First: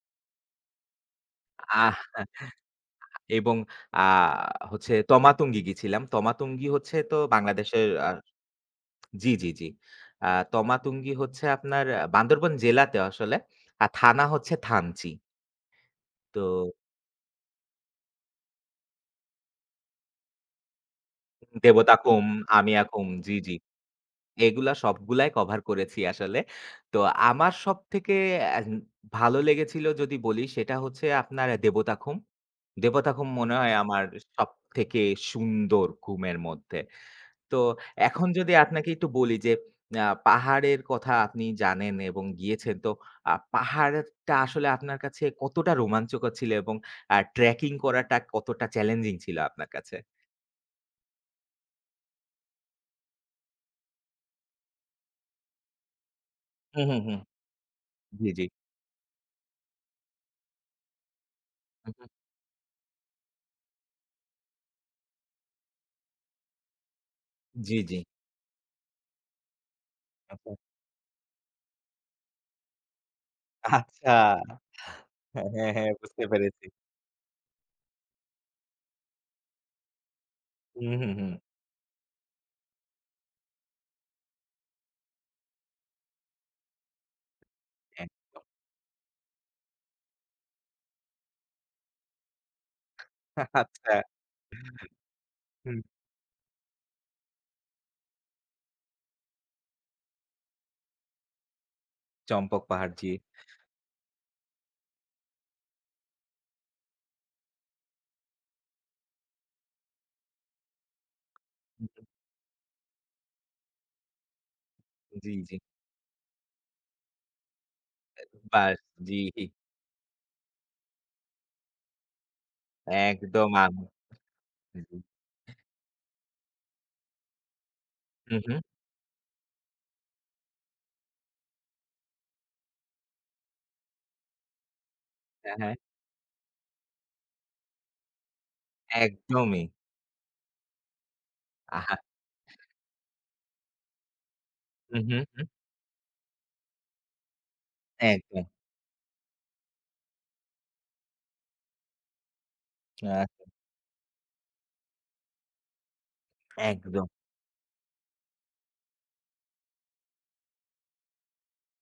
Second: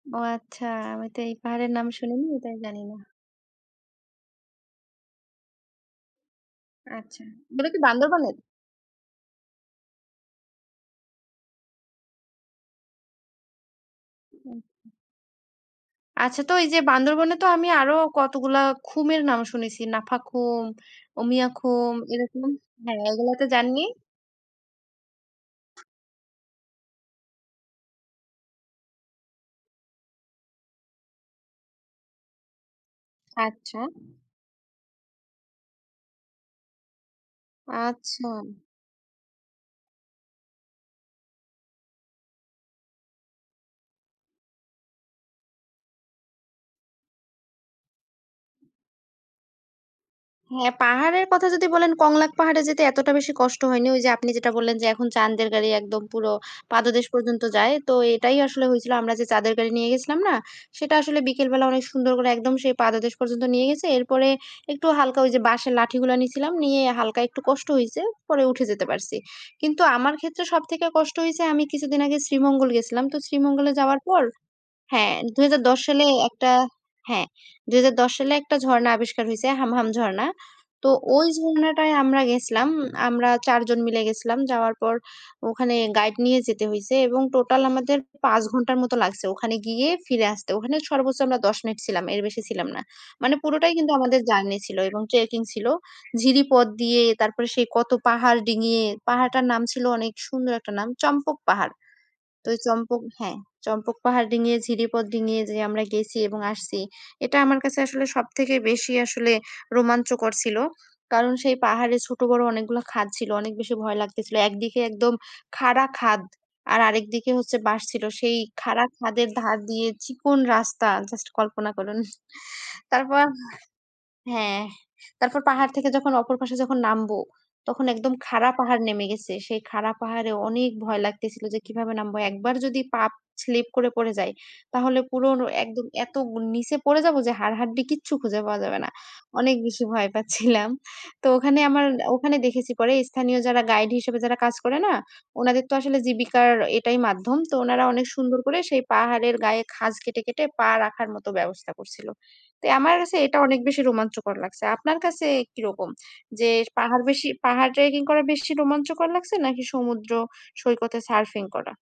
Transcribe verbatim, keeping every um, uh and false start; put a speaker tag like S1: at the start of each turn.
S1: ও আচ্ছা, আমি তো এই
S2: আহ
S1: পাহাড়ের
S2: আ
S1: নাম শুনিনি, তাই জানিনা।
S2: এবং আ হচ্ছে তমা তুঙ্গি গিয়েছিলাম। তমা তুঙ্গি হচ্ছে তো
S1: আচ্ছা, বনে কি
S2: বাংলাদেশের আ
S1: বান্দরবানের?
S2: জি, জি, জি। অ্যা তমা তুঙ্গি হচ্ছে আপনার আ বান্দরবান জেলাতেও আসলে। আর থানা
S1: ও! আচ্ছা।
S2: হচ্ছে থানচি।
S1: আচ্ছা, তো এই
S2: তো
S1: যে বান্দরবনে তো আমি আরও কতগুলা খুমের নাম শুনেছি। নাফাখুম, উমিয়াখুম
S2: দেবতা কুম,
S1: এরকম
S2: আমিয়া
S1: হ্যাঁ,
S2: কুম জি,
S1: এগুলা তে
S2: জি।
S1: যান নি?
S2: এগুলা সবগুলাই cover করেছি আসলে। তো আমার সবথেকে অ্যাহে ভালো লেগেছিল যদি বলি সেটা হচ্ছে, আপনার দেবতা খুম। দেবতা খুম মনে হয়
S1: আচ্ছা।
S2: আমার সবথেকে সুন্দর খুমের মধ্যে। তো এখন
S1: আচ্ছাম।
S2: যদি আপনাকে একটু বলি যে অ্যা পাহাড়ের কথা আপনি জানেন এবং গিয়েছেন তো আ পাহাড়টা আসলে আপনার কাছে কতটা রোমাঞ্চকর ছিল এবং আ trekking করাটা কতটা challenging ছিল আপনার কাছে?
S1: হ্যাঁ, পাহাড়ের কথা যদি বলেন কংলাক পাহাড়ে যেতে এতটা বেশি কষ্ট হয়নি। ওই যে আপনি যেটা বললেন যে এখন চাঁন্দের গাড়ি একদম পুরো
S2: হুম, হুম,
S1: পাদদেশ
S2: হুম।
S1: পর্যন্ত যায়, তো
S2: জি,
S1: এটাই
S2: জি।
S1: আসলে হইছিল। আমরা যে চাঁদের গাড়ি নিয়ে গেছিলাম না? সেটা আসলে বিকেলবেলা অনেক
S2: উ উ
S1: সুন্দর করে একদম সেই পাদদেশ পর্যন্ত নিয়ে গেছে। এরপরে একটু হালকা ওই যে বাঁশের লাঠিগুলা নিছিলাম, নিয়ে হালকা একটু কষ্ট
S2: জি,
S1: হইছে।
S2: জি।
S1: পরে উঠে যেতে পারছি। কিন্তু আমার ক্ষেত্রে
S2: [unintelligible]
S1: সব থেকে কষ্ট হইছে আমি কিছুদিন আগে শ্রীমঙ্গল গেছিলাম। তো শ্রীমঙ্গলে যাওয়ার
S2: আচ্ছা।
S1: পর হ্যাঁ। দুই হাজার
S2: হ্যাঁ,
S1: দশ
S2: হ্যাঁ।
S1: সালে
S2: বুঝতে
S1: একটা
S2: পেরেছি।
S1: হ্যাঁ। দুই হাজার দশ সালে একটা ঝর্ণা আবিষ্কার হইছে, হামহাম ঝর্ণা। তো
S2: হুম, হুম,
S1: ওই
S2: হুম।
S1: ঝর্ণা টায় আমরা গেছলাম, আমরা চার জন মিলে গেছিলাম। যাওয়ার পর, ওখানে গাইড নিয়ে যেতে হয়েছে এবং টোটাল আমাদের
S2: একদ
S1: পাঁচ ঘণ্টার মতো লাগছে, ওখানে গিয়ে ফিরে আসতে। ওখানে সর্বোছছ আমরা দশ মিনিট ছিলাম, এর বেশি ছিলাম না। মানে পুরোটাই কিন্তু
S2: আচ্ছা।
S1: আমাদের জার্নি ছিল এবং ট্রেকিং ছিল।
S2: হুম।
S1: ঝিরিপথ দিয়ে তারপরে সেই কত পাহাড় ডিঙ্গিয়ে পাহাড়টার নাম ছিল অনেক সুন্দর একটা নাম চম্পক পাহাড়। তো ওই
S2: চম্পক পাহাড়,
S1: চম্পক
S2: জি।
S1: হ্যাঁ, চম্পক পাহাড় ডিঙ্গিয়ে, ঝিরিপথ ডিঙ্গিয়ে যে আমরা গেছি এবং আসছি, এটা আমার কাছে আসলে সব থেকে বেশি আসলে রোমাঞ্চকর ছিলো। কারণ সেই পাহাড়ে ছোট বড় অনেকগুলো খাদ ছিল, অনেক বেশি ভয় লাগতেছিল। একদিকে একদম
S2: জি, জি।
S1: খাড়া খাদ আর আরেকদিকে হচ্ছে বাঁশ ছিল। সেই
S2: বার্স,
S1: খাড়া
S2: জি।
S1: খাদের ধার দিয়ে চিকন রাস্তা, জাস্ট কল্পনা করুন। তারপর
S2: একদম, আম
S1: হ্যাঁ।
S2: জি, জি।
S1: তারপর পাহাড় থেকে যখন অপর পাশে যখন নামবো, তখন একদম
S2: হুম,
S1: খাড়া
S2: হুম।
S1: পাহাড় নেমে গেছে, সেই খাড়া পাহাড়ে অনেক ভয় লাগতেছিল যে কিভাবে নামবো। একবার যদি পাপ স্লিপ করে পড়ে যায় তাহলে পুরোনো
S2: হ্যাঁ, হ্যাঁ।
S1: একদম এত নিচে পড়ে যাবো যে হাড়-হাড্ডি কিচ্ছু খুঁজে পাওয়া যাবে না। অনেক
S2: একদমই।
S1: বেশি ভয় পাচ্ছিলাম। তো ওখানে আমার
S2: আহা
S1: ওখানে দেখেছি পরে স্থানীয় যারা গাইড হিসেবে যারা কাজ করে না?
S2: হুম, হুম, হুম।
S1: ওনাদের তো আসলে জীবিকার এটাই মাধ্যম। তো ওনারা অনেক সুন্দর
S2: একদ
S1: করে সেই পাহাড়ের গায়ে খাঁজ কেটে, কেটে পা রাখার মতো ব্যবস্থা করছিল। তোই আমার কাছে এটা
S2: [unintelligible]
S1: অনেক বেশি রোমাঞ্চকর লাগছে। আপনার কাছে কীরকম? যের পাহাড়
S2: একদ
S1: বেশি পাহাড় ট্রেকিং করা বেশি রোমাঞ্চকর লাগছে নাকি সমুদ্র সৈকতে সার্ফিং করা?